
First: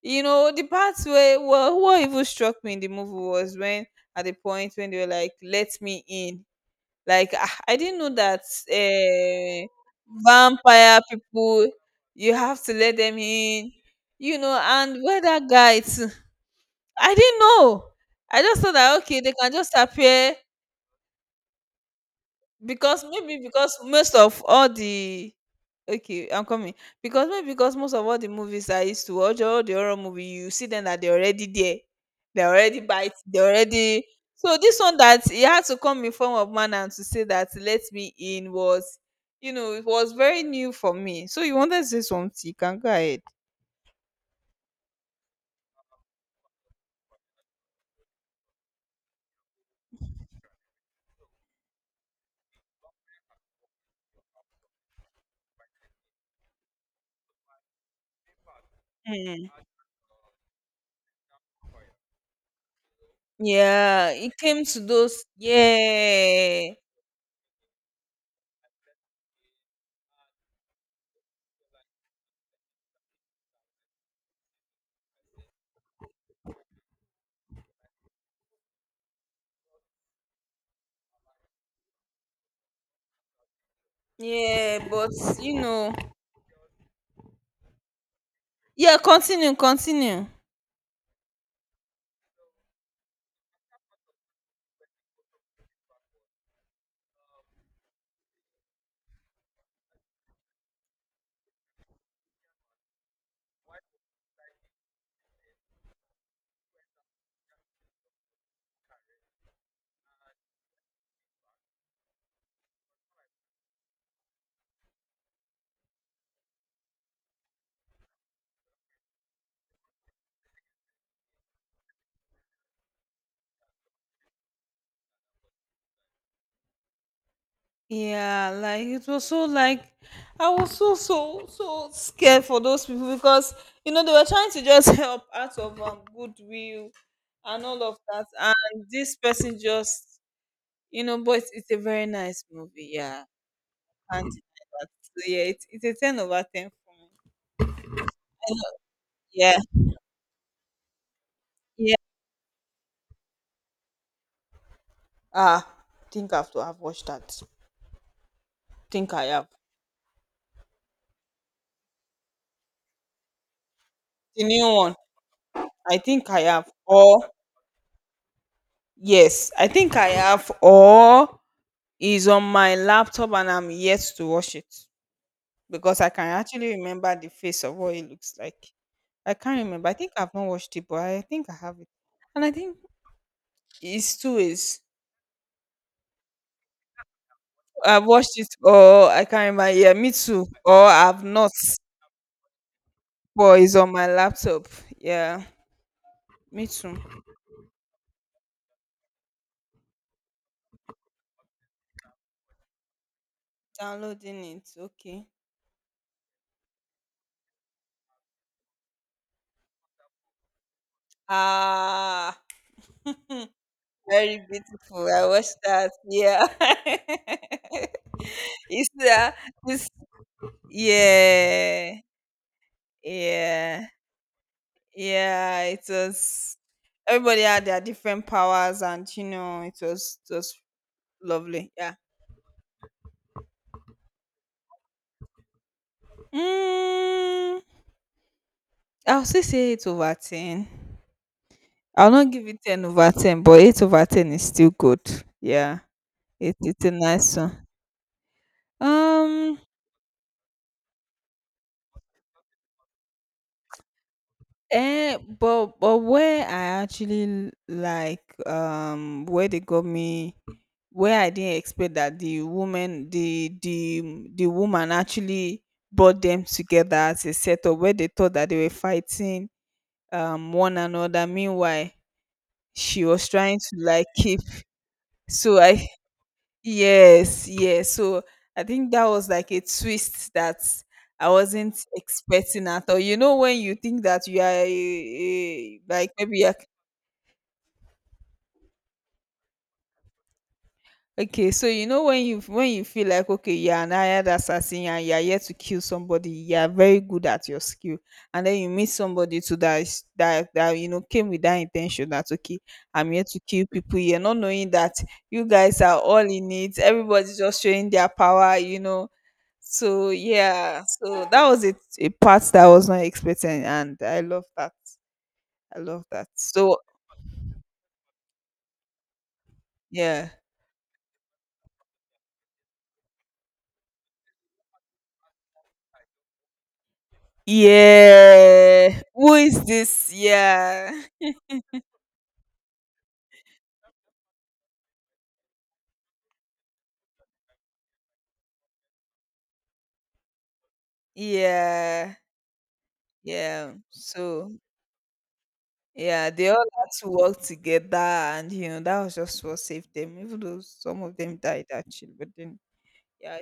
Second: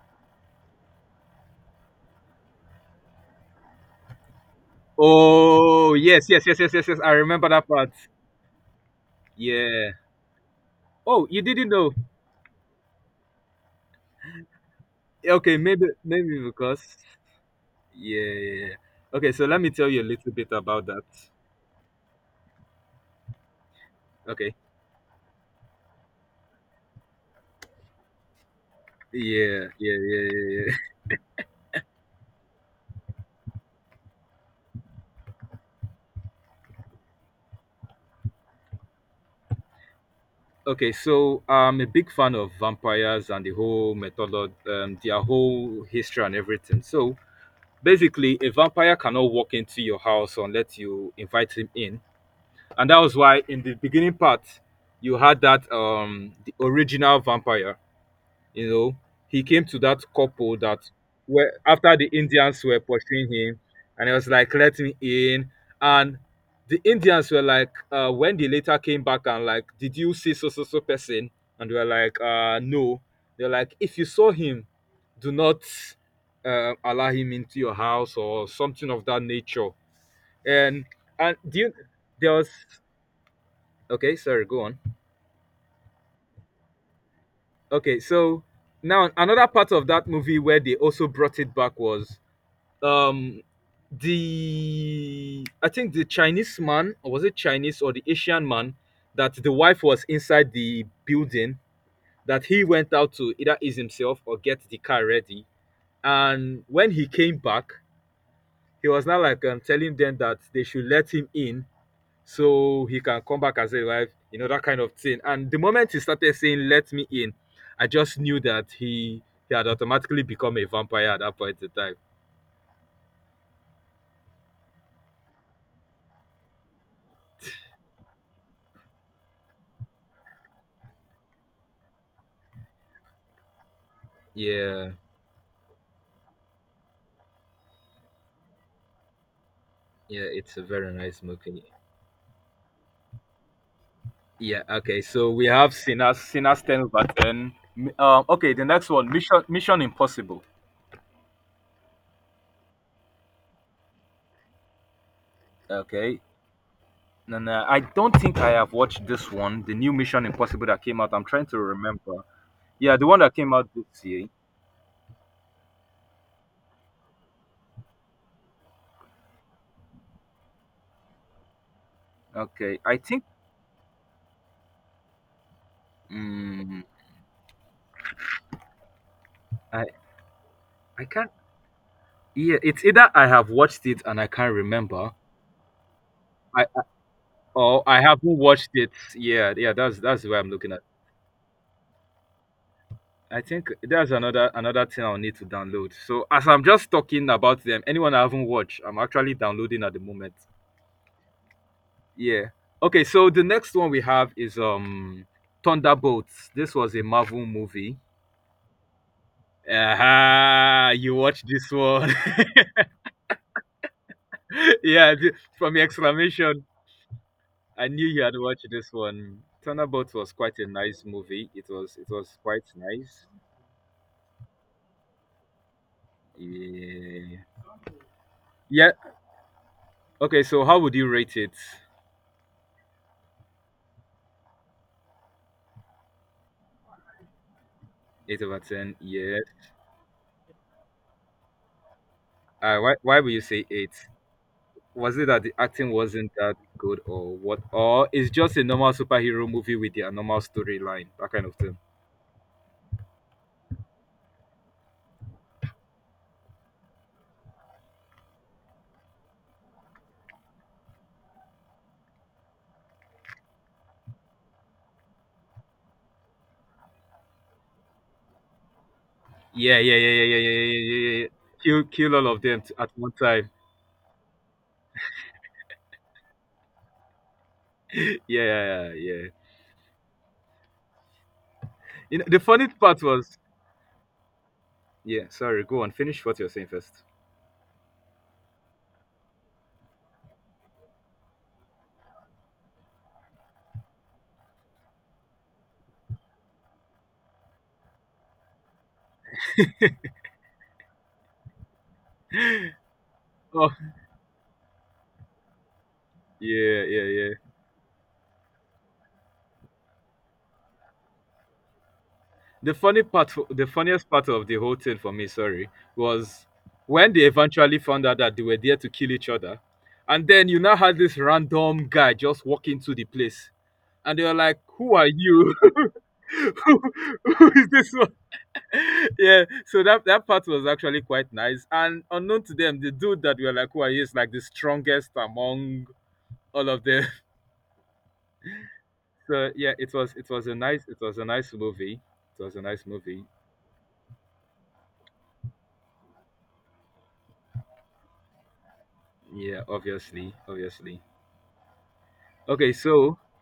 [SPEAKER 2] You know, the part where, well, what even struck me in the movie was when at the point when they were like, let
[SPEAKER 1] Oh
[SPEAKER 2] me
[SPEAKER 1] yes, yes,
[SPEAKER 2] in.
[SPEAKER 1] yes, yes, yes, yes. I
[SPEAKER 2] Like,
[SPEAKER 1] remember that
[SPEAKER 2] I
[SPEAKER 1] part.
[SPEAKER 2] didn't know that, uh,
[SPEAKER 1] Yeah.
[SPEAKER 2] vampire
[SPEAKER 1] Oh, you
[SPEAKER 2] people,
[SPEAKER 1] didn't know?
[SPEAKER 2] you have to let them in. And where that
[SPEAKER 1] Okay,
[SPEAKER 2] guy
[SPEAKER 1] maybe
[SPEAKER 2] too,
[SPEAKER 1] maybe because
[SPEAKER 2] I didn't know.
[SPEAKER 1] yeah,
[SPEAKER 2] I just
[SPEAKER 1] yeah,
[SPEAKER 2] thought
[SPEAKER 1] yeah.
[SPEAKER 2] that okay, they
[SPEAKER 1] Okay, so
[SPEAKER 2] can
[SPEAKER 1] let me
[SPEAKER 2] just
[SPEAKER 1] tell you a little
[SPEAKER 2] appear.
[SPEAKER 1] bit about that.
[SPEAKER 2] Because maybe because most of
[SPEAKER 1] Okay.
[SPEAKER 2] all the... Okay, I'm coming. Because maybe because most of all the movies I used to watch, all
[SPEAKER 1] Yeah,
[SPEAKER 2] the horror
[SPEAKER 1] yeah,
[SPEAKER 2] movie,
[SPEAKER 1] yeah,
[SPEAKER 2] you
[SPEAKER 1] yeah,
[SPEAKER 2] see
[SPEAKER 1] yeah.
[SPEAKER 2] them
[SPEAKER 1] *laughs*
[SPEAKER 2] that they're already there. They're already bite. They're already. So this one, that he had to come in form of man and to say that let me in, was, it was very new
[SPEAKER 1] Okay,
[SPEAKER 2] for me. So
[SPEAKER 1] so
[SPEAKER 2] you wanted
[SPEAKER 1] I'm
[SPEAKER 2] to
[SPEAKER 1] a
[SPEAKER 2] say
[SPEAKER 1] big
[SPEAKER 2] something?
[SPEAKER 1] fan of
[SPEAKER 2] You can go ahead.
[SPEAKER 1] vampires and the whole method, their whole history and everything. So basically, a vampire cannot walk into your house unless you invite him in. And that was why in the beginning part you had that the original vampire, you know, he
[SPEAKER 2] Mm.
[SPEAKER 1] came to that couple that were after the Indians were pursuing him, and
[SPEAKER 2] Yeah,
[SPEAKER 1] he was
[SPEAKER 2] it
[SPEAKER 1] like,
[SPEAKER 2] came
[SPEAKER 1] "Let
[SPEAKER 2] to
[SPEAKER 1] me
[SPEAKER 2] those.
[SPEAKER 1] in." And
[SPEAKER 2] Yeah,
[SPEAKER 1] the Indians were like, when they later came back and like, "Did you see so so so person?" And they were like, "No." They're like, "If you saw him, do not allow him into your house or something of that nature." And and do you, there was okay. Sorry, go on.
[SPEAKER 2] yeah, but you know,
[SPEAKER 1] Okay, so
[SPEAKER 2] yeah.
[SPEAKER 1] now another
[SPEAKER 2] Continue,
[SPEAKER 1] part of that
[SPEAKER 2] continue.
[SPEAKER 1] movie where they also brought it back was um the I think the Chinese man, or was it Chinese or the Asian man, that the wife was inside the building, that he went out to either ease himself or get the car ready, and when he came back he was now like, telling them that they should let him in so he can come back as a wife, you know, that kind of thing. And the moment he started saying let me in, I just knew that he had automatically become a vampire at that point in time.
[SPEAKER 2] Yeah, like it was so like I was so so so scared for those people, because you know they were trying to just
[SPEAKER 1] Yeah.
[SPEAKER 2] *laughs* help out of goodwill and all of that, and this person just
[SPEAKER 1] Yeah, it's a very
[SPEAKER 2] you
[SPEAKER 1] nice
[SPEAKER 2] know, but
[SPEAKER 1] movie.
[SPEAKER 2] it's a very nice movie, yeah. Can't
[SPEAKER 1] Yeah,
[SPEAKER 2] deny that.
[SPEAKER 1] okay.
[SPEAKER 2] So,
[SPEAKER 1] So
[SPEAKER 2] yeah,
[SPEAKER 1] we
[SPEAKER 2] it's
[SPEAKER 1] have
[SPEAKER 2] it's a
[SPEAKER 1] Sinners,
[SPEAKER 2] ten over
[SPEAKER 1] Sinners
[SPEAKER 2] ten.
[SPEAKER 1] 10 over 10. M- okay, the next one, Mission
[SPEAKER 2] Yeah,
[SPEAKER 1] Mission Impossible.
[SPEAKER 2] yeah. Ah,
[SPEAKER 1] Okay.
[SPEAKER 2] think I have to have watched that.
[SPEAKER 1] And I don't think I have watched
[SPEAKER 2] Think I
[SPEAKER 1] this
[SPEAKER 2] have
[SPEAKER 1] one, the new Mission Impossible that came out. I'm trying to remember. Yeah, the one that came out this year.
[SPEAKER 2] the new one. I think I have, or yes, I think I have, or is on my
[SPEAKER 1] Okay. I think
[SPEAKER 2] laptop and I'm yet to watch it, because I can actually
[SPEAKER 1] mm,
[SPEAKER 2] remember the face of what it looks like. I can't
[SPEAKER 1] I
[SPEAKER 2] remember. I think I've not watched it, but
[SPEAKER 1] I
[SPEAKER 2] I
[SPEAKER 1] can't
[SPEAKER 2] think I have it. And I
[SPEAKER 1] yeah,
[SPEAKER 2] think
[SPEAKER 1] it's either I have watched it
[SPEAKER 2] it's
[SPEAKER 1] and I
[SPEAKER 2] two
[SPEAKER 1] can't
[SPEAKER 2] ways.
[SPEAKER 1] remember. I Or I
[SPEAKER 2] I've watched
[SPEAKER 1] haven't
[SPEAKER 2] it
[SPEAKER 1] watched it.
[SPEAKER 2] or I can't
[SPEAKER 1] Yeah,
[SPEAKER 2] remember.
[SPEAKER 1] yeah,
[SPEAKER 2] Yeah, me
[SPEAKER 1] that's where
[SPEAKER 2] too.
[SPEAKER 1] I'm looking at.
[SPEAKER 2] Or I've not,
[SPEAKER 1] I
[SPEAKER 2] but
[SPEAKER 1] think
[SPEAKER 2] it's on my
[SPEAKER 1] there's
[SPEAKER 2] laptop.
[SPEAKER 1] another thing I'll need
[SPEAKER 2] Yeah,
[SPEAKER 1] to download. So as I'm
[SPEAKER 2] me
[SPEAKER 1] just
[SPEAKER 2] too.
[SPEAKER 1] talking about them, anyone I haven't watched, I'm actually downloading at the moment. Yeah. Okay, so the next one we have
[SPEAKER 2] Downloading
[SPEAKER 1] is
[SPEAKER 2] it. Okay.
[SPEAKER 1] Thunderbolts. This was a Marvel movie. Aha, you watched this one.
[SPEAKER 2] Ah, very
[SPEAKER 1] *laughs*
[SPEAKER 2] beautiful.
[SPEAKER 1] Yeah,
[SPEAKER 2] I
[SPEAKER 1] th-
[SPEAKER 2] watched
[SPEAKER 1] from your
[SPEAKER 2] that. Yeah.
[SPEAKER 1] exclamation, I knew you had watched
[SPEAKER 2] *laughs* it's
[SPEAKER 1] this
[SPEAKER 2] that.
[SPEAKER 1] one. Thunderbolts was quite a nice movie. It was
[SPEAKER 2] Yeah.
[SPEAKER 1] it was quite nice.
[SPEAKER 2] Yeah. Yeah, it was, everybody
[SPEAKER 1] Yeah.
[SPEAKER 2] had their different powers,
[SPEAKER 1] Yeah.
[SPEAKER 2] and it was
[SPEAKER 1] Okay,
[SPEAKER 2] just
[SPEAKER 1] so how would you rate it?
[SPEAKER 2] lovely. Yeah. Mm,
[SPEAKER 1] 8 over 10.
[SPEAKER 2] I'll
[SPEAKER 1] Yeah.
[SPEAKER 2] still say 8 over 10. I'll not give it
[SPEAKER 1] Uh,
[SPEAKER 2] ten
[SPEAKER 1] why
[SPEAKER 2] over
[SPEAKER 1] why would you
[SPEAKER 2] ten, but
[SPEAKER 1] say
[SPEAKER 2] eight over
[SPEAKER 1] eight?
[SPEAKER 2] ten is still good.
[SPEAKER 1] Was it that the
[SPEAKER 2] Yeah.
[SPEAKER 1] acting wasn't that
[SPEAKER 2] It's a
[SPEAKER 1] good or
[SPEAKER 2] nice one.
[SPEAKER 1] what? Or it's just a normal superhero
[SPEAKER 2] Um
[SPEAKER 1] movie with a normal storyline, that kind of thing.
[SPEAKER 2] but where I actually like where they got me, where I didn't expect that the woman actually brought them together as a setup where they thought that they were fighting
[SPEAKER 1] Yeah, yeah, yeah, yeah, yeah, yeah,
[SPEAKER 2] one
[SPEAKER 1] yeah, yeah,
[SPEAKER 2] another.
[SPEAKER 1] yeah. Kill
[SPEAKER 2] Meanwhile,
[SPEAKER 1] kill all of them t- at
[SPEAKER 2] she
[SPEAKER 1] one
[SPEAKER 2] was
[SPEAKER 1] time.
[SPEAKER 2] trying
[SPEAKER 1] *laughs*
[SPEAKER 2] to like keep, so I yes, yes.
[SPEAKER 1] Yeah,
[SPEAKER 2] So I think
[SPEAKER 1] yeah,
[SPEAKER 2] that
[SPEAKER 1] yeah.
[SPEAKER 2] was like a twist that I wasn't
[SPEAKER 1] You know, the funny
[SPEAKER 2] expecting at all.
[SPEAKER 1] part
[SPEAKER 2] You know
[SPEAKER 1] was
[SPEAKER 2] when you think that you are
[SPEAKER 1] yeah. Sorry, go on.
[SPEAKER 2] like
[SPEAKER 1] Finish
[SPEAKER 2] maybe
[SPEAKER 1] what you're
[SPEAKER 2] you're...
[SPEAKER 1] saying first.
[SPEAKER 2] Okay, so you know when you feel like okay, you're an hired assassin and you're here to kill somebody, you're very good at your skill, and then you meet somebody to that is- that that came with that intention that okay, I'm here to kill
[SPEAKER 1] Oh,
[SPEAKER 2] people here, not knowing that you guys are all in it,
[SPEAKER 1] yeah, yeah, yeah.
[SPEAKER 2] everybody's just showing their power. So yeah, so that was it, a part that I
[SPEAKER 1] The
[SPEAKER 2] was not
[SPEAKER 1] funny part,
[SPEAKER 2] expecting,
[SPEAKER 1] the
[SPEAKER 2] and
[SPEAKER 1] funniest
[SPEAKER 2] I
[SPEAKER 1] part
[SPEAKER 2] love
[SPEAKER 1] of the
[SPEAKER 2] that.
[SPEAKER 1] whole thing for me, sorry,
[SPEAKER 2] I love that.
[SPEAKER 1] was
[SPEAKER 2] So
[SPEAKER 1] when they eventually found out that they were there to kill each other, and
[SPEAKER 2] yeah.
[SPEAKER 1] then you now had this random guy just walk into the place, and they were like, "Who are you? *laughs* who who is this one?"
[SPEAKER 2] Yeah.
[SPEAKER 1] *laughs*
[SPEAKER 2] Who
[SPEAKER 1] Yeah,
[SPEAKER 2] is
[SPEAKER 1] so that
[SPEAKER 2] this?
[SPEAKER 1] that part was
[SPEAKER 2] Yeah.
[SPEAKER 1] actually quite nice, and unknown to them, the dude that we were like, "Who are you?" is like the strongest among all of them. *laughs* So yeah, it was a nice movie.
[SPEAKER 2] Yeah,
[SPEAKER 1] It was a nice movie.
[SPEAKER 2] yeah. So yeah, they all had to work together, and that was just what
[SPEAKER 1] Yeah,
[SPEAKER 2] saved them.
[SPEAKER 1] obviously,
[SPEAKER 2] Even though
[SPEAKER 1] obviously.
[SPEAKER 2] some of them died actually, but then
[SPEAKER 1] Okay, so
[SPEAKER 2] yeah,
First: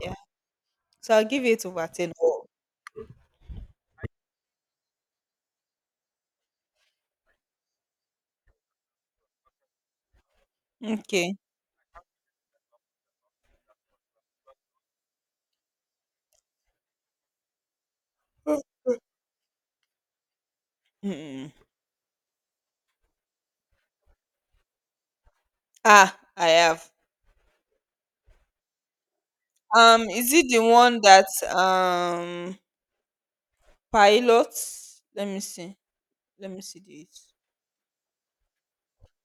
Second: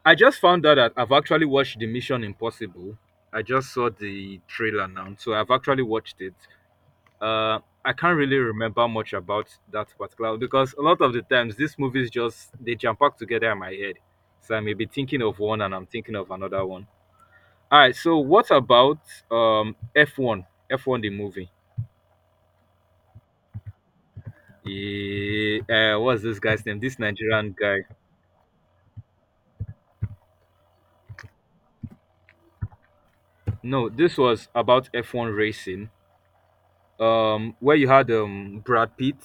[SPEAKER 2] yeah.
[SPEAKER 1] I just found out that I've
[SPEAKER 2] So I'll give
[SPEAKER 1] actually
[SPEAKER 2] it
[SPEAKER 1] watched the
[SPEAKER 2] over ten.
[SPEAKER 1] Mission
[SPEAKER 2] Oh,
[SPEAKER 1] Impossible. I just saw the trailer now, so I've actually watched it. Uh, I can't really remember much about that particular because a lot of the
[SPEAKER 2] okay.
[SPEAKER 1] times these movies just they jump pack together in my head. So I may be thinking of one and I'm thinking of another one. All right, so what about F1? F1 the movie.
[SPEAKER 2] Mm.
[SPEAKER 1] Eh,
[SPEAKER 2] Ah,
[SPEAKER 1] what's this
[SPEAKER 2] I
[SPEAKER 1] guy's name?
[SPEAKER 2] have.
[SPEAKER 1] This Nigerian guy.
[SPEAKER 2] Is it the one that um
[SPEAKER 1] No, this was about
[SPEAKER 2] pilots? Let
[SPEAKER 1] F1
[SPEAKER 2] me see.
[SPEAKER 1] racing
[SPEAKER 2] Let me see this.
[SPEAKER 1] where you had Brad Pitt,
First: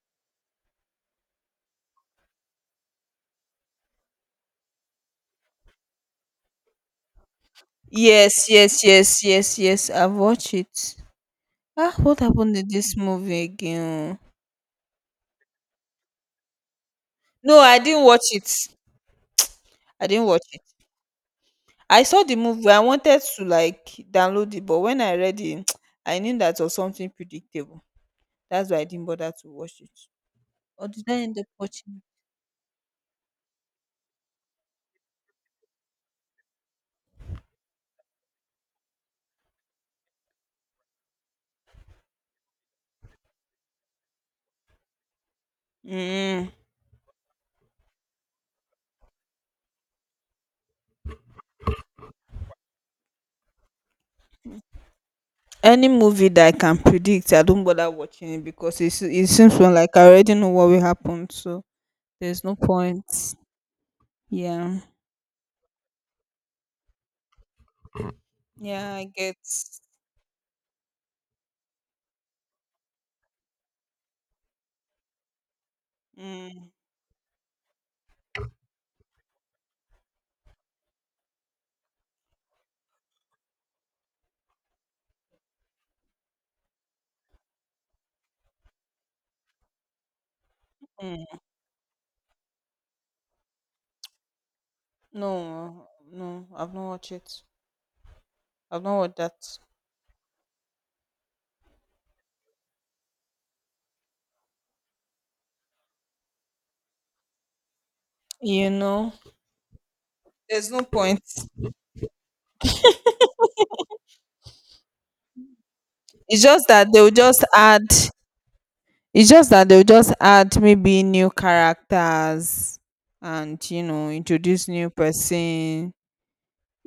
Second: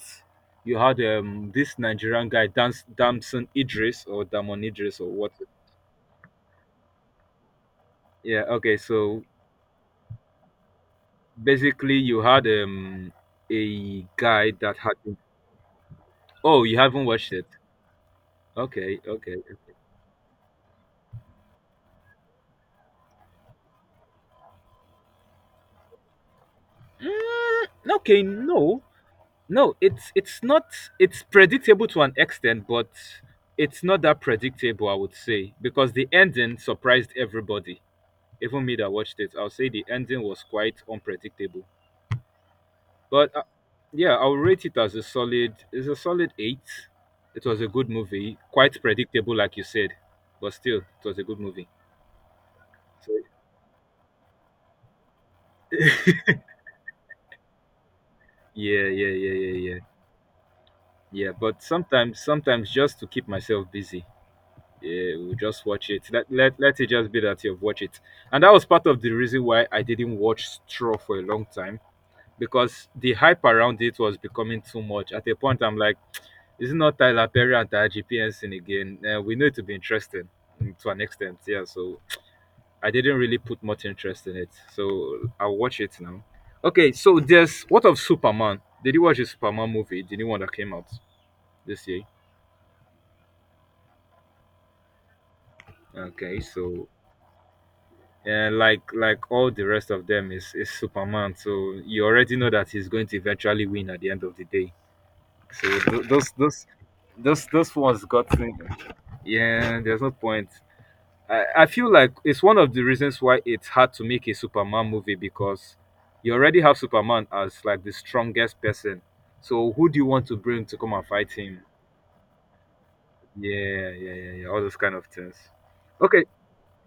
[SPEAKER 1] you had this Nigerian guy Dans Damson Idris or Damon Idris or what?
[SPEAKER 2] Yes,
[SPEAKER 1] Yeah,
[SPEAKER 2] yes,
[SPEAKER 1] okay.
[SPEAKER 2] yes,
[SPEAKER 1] So
[SPEAKER 2] yes, yes. I've watched it. Ah,
[SPEAKER 1] basically, you
[SPEAKER 2] what
[SPEAKER 1] had
[SPEAKER 2] happened in this movie
[SPEAKER 1] a
[SPEAKER 2] again?
[SPEAKER 1] guy that had. Oh, you haven't watched it.
[SPEAKER 2] No, I didn't watch it.
[SPEAKER 1] Okay, okay.
[SPEAKER 2] I didn't watch it. I saw the movie. I wanted to like download it, but when I read it, *tsk* I knew that was something
[SPEAKER 1] Mm,
[SPEAKER 2] predictable.
[SPEAKER 1] okay,
[SPEAKER 2] That's why
[SPEAKER 1] no,
[SPEAKER 2] I didn't bother to
[SPEAKER 1] no.
[SPEAKER 2] watch it.
[SPEAKER 1] It's not.
[SPEAKER 2] Or did I
[SPEAKER 1] It's
[SPEAKER 2] end up
[SPEAKER 1] predictable
[SPEAKER 2] watching
[SPEAKER 1] to an extent, but it's not that predictable. I would say because the ending surprised everybody, even me that watched it. I'll say the ending was quite unpredictable. But yeah, I'll rate it as a solid. It's
[SPEAKER 2] it?
[SPEAKER 1] a solid
[SPEAKER 2] Mm,
[SPEAKER 1] eight. It was a good movie, quite predictable, like you said, but still, it was a good movie. So
[SPEAKER 2] any movie that I can predict, I don't bother watching it, because
[SPEAKER 1] yeah,
[SPEAKER 2] it
[SPEAKER 1] yeah,
[SPEAKER 2] it
[SPEAKER 1] yeah,
[SPEAKER 2] seems
[SPEAKER 1] yeah, yeah,
[SPEAKER 2] like I already know what will happen.
[SPEAKER 1] yeah. But
[SPEAKER 2] So
[SPEAKER 1] sometimes,
[SPEAKER 2] there's no
[SPEAKER 1] sometimes just
[SPEAKER 2] point.
[SPEAKER 1] to keep myself busy,
[SPEAKER 2] Yeah.
[SPEAKER 1] yeah, we'll just watch it. Let it just be that you've watched it, and that was part
[SPEAKER 2] Yeah,
[SPEAKER 1] of
[SPEAKER 2] I
[SPEAKER 1] the
[SPEAKER 2] get.
[SPEAKER 1] reason why I didn't watch Straw for a long time because the hype around it was becoming too much. At a point, I'm like, is
[SPEAKER 2] Mm,
[SPEAKER 1] it not Tyler Perry and Taji PNC again? We know it to be interesting mm, to an extent, yeah. So I didn't really put much interest in it. So I'll watch it now. Okay, so there's what of Superman? Did you watch the Superman movie? The new one that came out
[SPEAKER 2] mm.
[SPEAKER 1] this year?
[SPEAKER 2] No,
[SPEAKER 1] Okay,
[SPEAKER 2] no, I've
[SPEAKER 1] so
[SPEAKER 2] not watched it.
[SPEAKER 1] and
[SPEAKER 2] I've not watched
[SPEAKER 1] like all
[SPEAKER 2] that.
[SPEAKER 1] the rest of them is Superman. So you already know that he's going to eventually win at the end of the day. So th- those those ones got me.
[SPEAKER 2] You know,
[SPEAKER 1] Yeah, there's no point.
[SPEAKER 2] there's no point.
[SPEAKER 1] I feel like it's one of the reasons why it's hard to make a Superman movie because you
[SPEAKER 2] It's
[SPEAKER 1] already
[SPEAKER 2] just
[SPEAKER 1] have
[SPEAKER 2] that they will
[SPEAKER 1] Superman
[SPEAKER 2] just
[SPEAKER 1] as
[SPEAKER 2] add
[SPEAKER 1] like the strongest person.
[SPEAKER 2] It's just that
[SPEAKER 1] So
[SPEAKER 2] they'll
[SPEAKER 1] who do you
[SPEAKER 2] just
[SPEAKER 1] want to
[SPEAKER 2] add
[SPEAKER 1] bring to come
[SPEAKER 2] maybe
[SPEAKER 1] and
[SPEAKER 2] new
[SPEAKER 1] fight him?
[SPEAKER 2] characters, and
[SPEAKER 1] Yeah, yeah, yeah, yeah. All
[SPEAKER 2] introduce
[SPEAKER 1] those
[SPEAKER 2] new
[SPEAKER 1] kind of things.
[SPEAKER 2] person,
[SPEAKER 1] Okay.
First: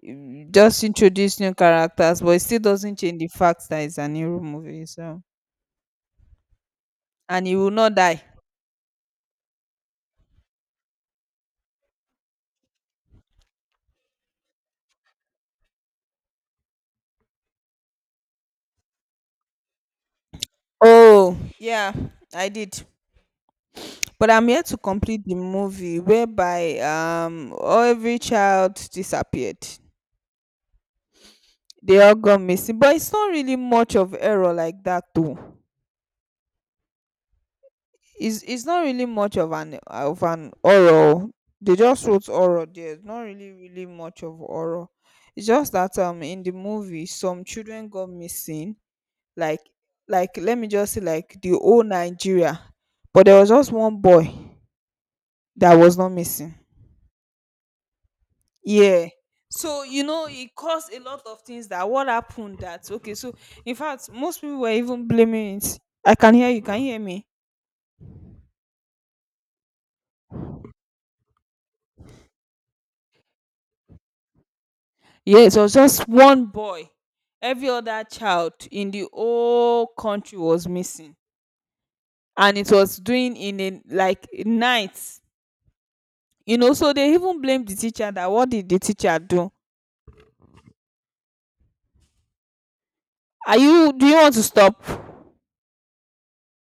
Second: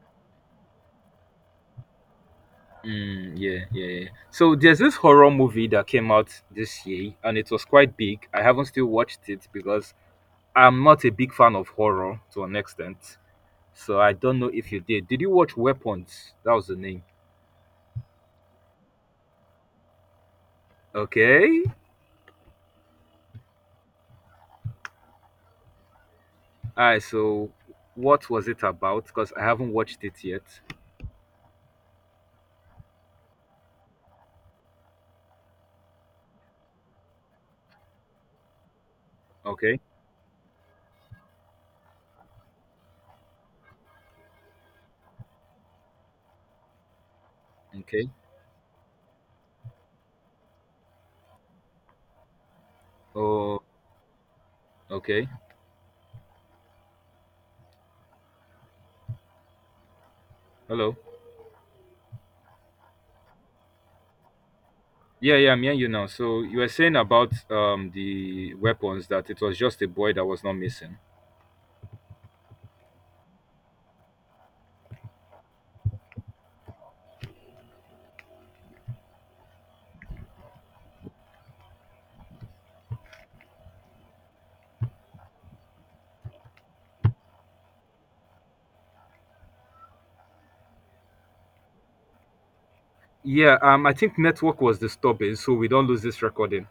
[SPEAKER 2] just introduce new characters, but it still doesn't change the
[SPEAKER 1] Mm, yeah,
[SPEAKER 2] fact that it's
[SPEAKER 1] yeah, yeah.
[SPEAKER 2] an hero
[SPEAKER 1] So there's
[SPEAKER 2] movie.
[SPEAKER 1] this
[SPEAKER 2] So,
[SPEAKER 1] horror movie that came out this year, and
[SPEAKER 2] and
[SPEAKER 1] it
[SPEAKER 2] he
[SPEAKER 1] was
[SPEAKER 2] will not
[SPEAKER 1] quite
[SPEAKER 2] die.
[SPEAKER 1] big. I haven't still watched it because I'm not a big fan of horror to an extent. So I don't know if you did. Did you watch Weapons? That was the name.
[SPEAKER 2] Oh
[SPEAKER 1] Okay.
[SPEAKER 2] yeah, I did. But I'm here to complete the movie whereby
[SPEAKER 1] All right, so
[SPEAKER 2] all every
[SPEAKER 1] what was it
[SPEAKER 2] child
[SPEAKER 1] about? Because I
[SPEAKER 2] disappeared.
[SPEAKER 1] haven't watched it yet.
[SPEAKER 2] They all got missing, but it's not really much of error like that though. It's not really much of an
[SPEAKER 1] Okay,
[SPEAKER 2] oral. They just wrote oral. There's not really really much of oral. It's just that in the movie some children
[SPEAKER 1] okay.
[SPEAKER 2] got missing. Like like, let me just say like the whole Nigeria, but there was
[SPEAKER 1] Oh,
[SPEAKER 2] just one boy
[SPEAKER 1] okay.
[SPEAKER 2] that was not missing. Yeah. So it caused
[SPEAKER 1] Hello.
[SPEAKER 2] a lot of things, that what happened, that okay, so in fact most people were even
[SPEAKER 1] Yeah, yeah,
[SPEAKER 2] blaming
[SPEAKER 1] I'm
[SPEAKER 2] it.
[SPEAKER 1] hearing you now.
[SPEAKER 2] I can
[SPEAKER 1] So
[SPEAKER 2] hear
[SPEAKER 1] you
[SPEAKER 2] you.
[SPEAKER 1] were
[SPEAKER 2] Can you
[SPEAKER 1] saying
[SPEAKER 2] hear me?
[SPEAKER 1] about the Weapons, that it was just a boy that was not missing.
[SPEAKER 2] Yes, it was just one boy. Every other child in the whole country was missing. And it was doing in a like night. So they even blamed the teacher, that what did the teacher do? Are
[SPEAKER 1] Yeah,
[SPEAKER 2] you
[SPEAKER 1] I
[SPEAKER 2] Do you
[SPEAKER 1] think
[SPEAKER 2] want to
[SPEAKER 1] network was
[SPEAKER 2] stop?
[SPEAKER 1] disturbing, so we don't lose this recording.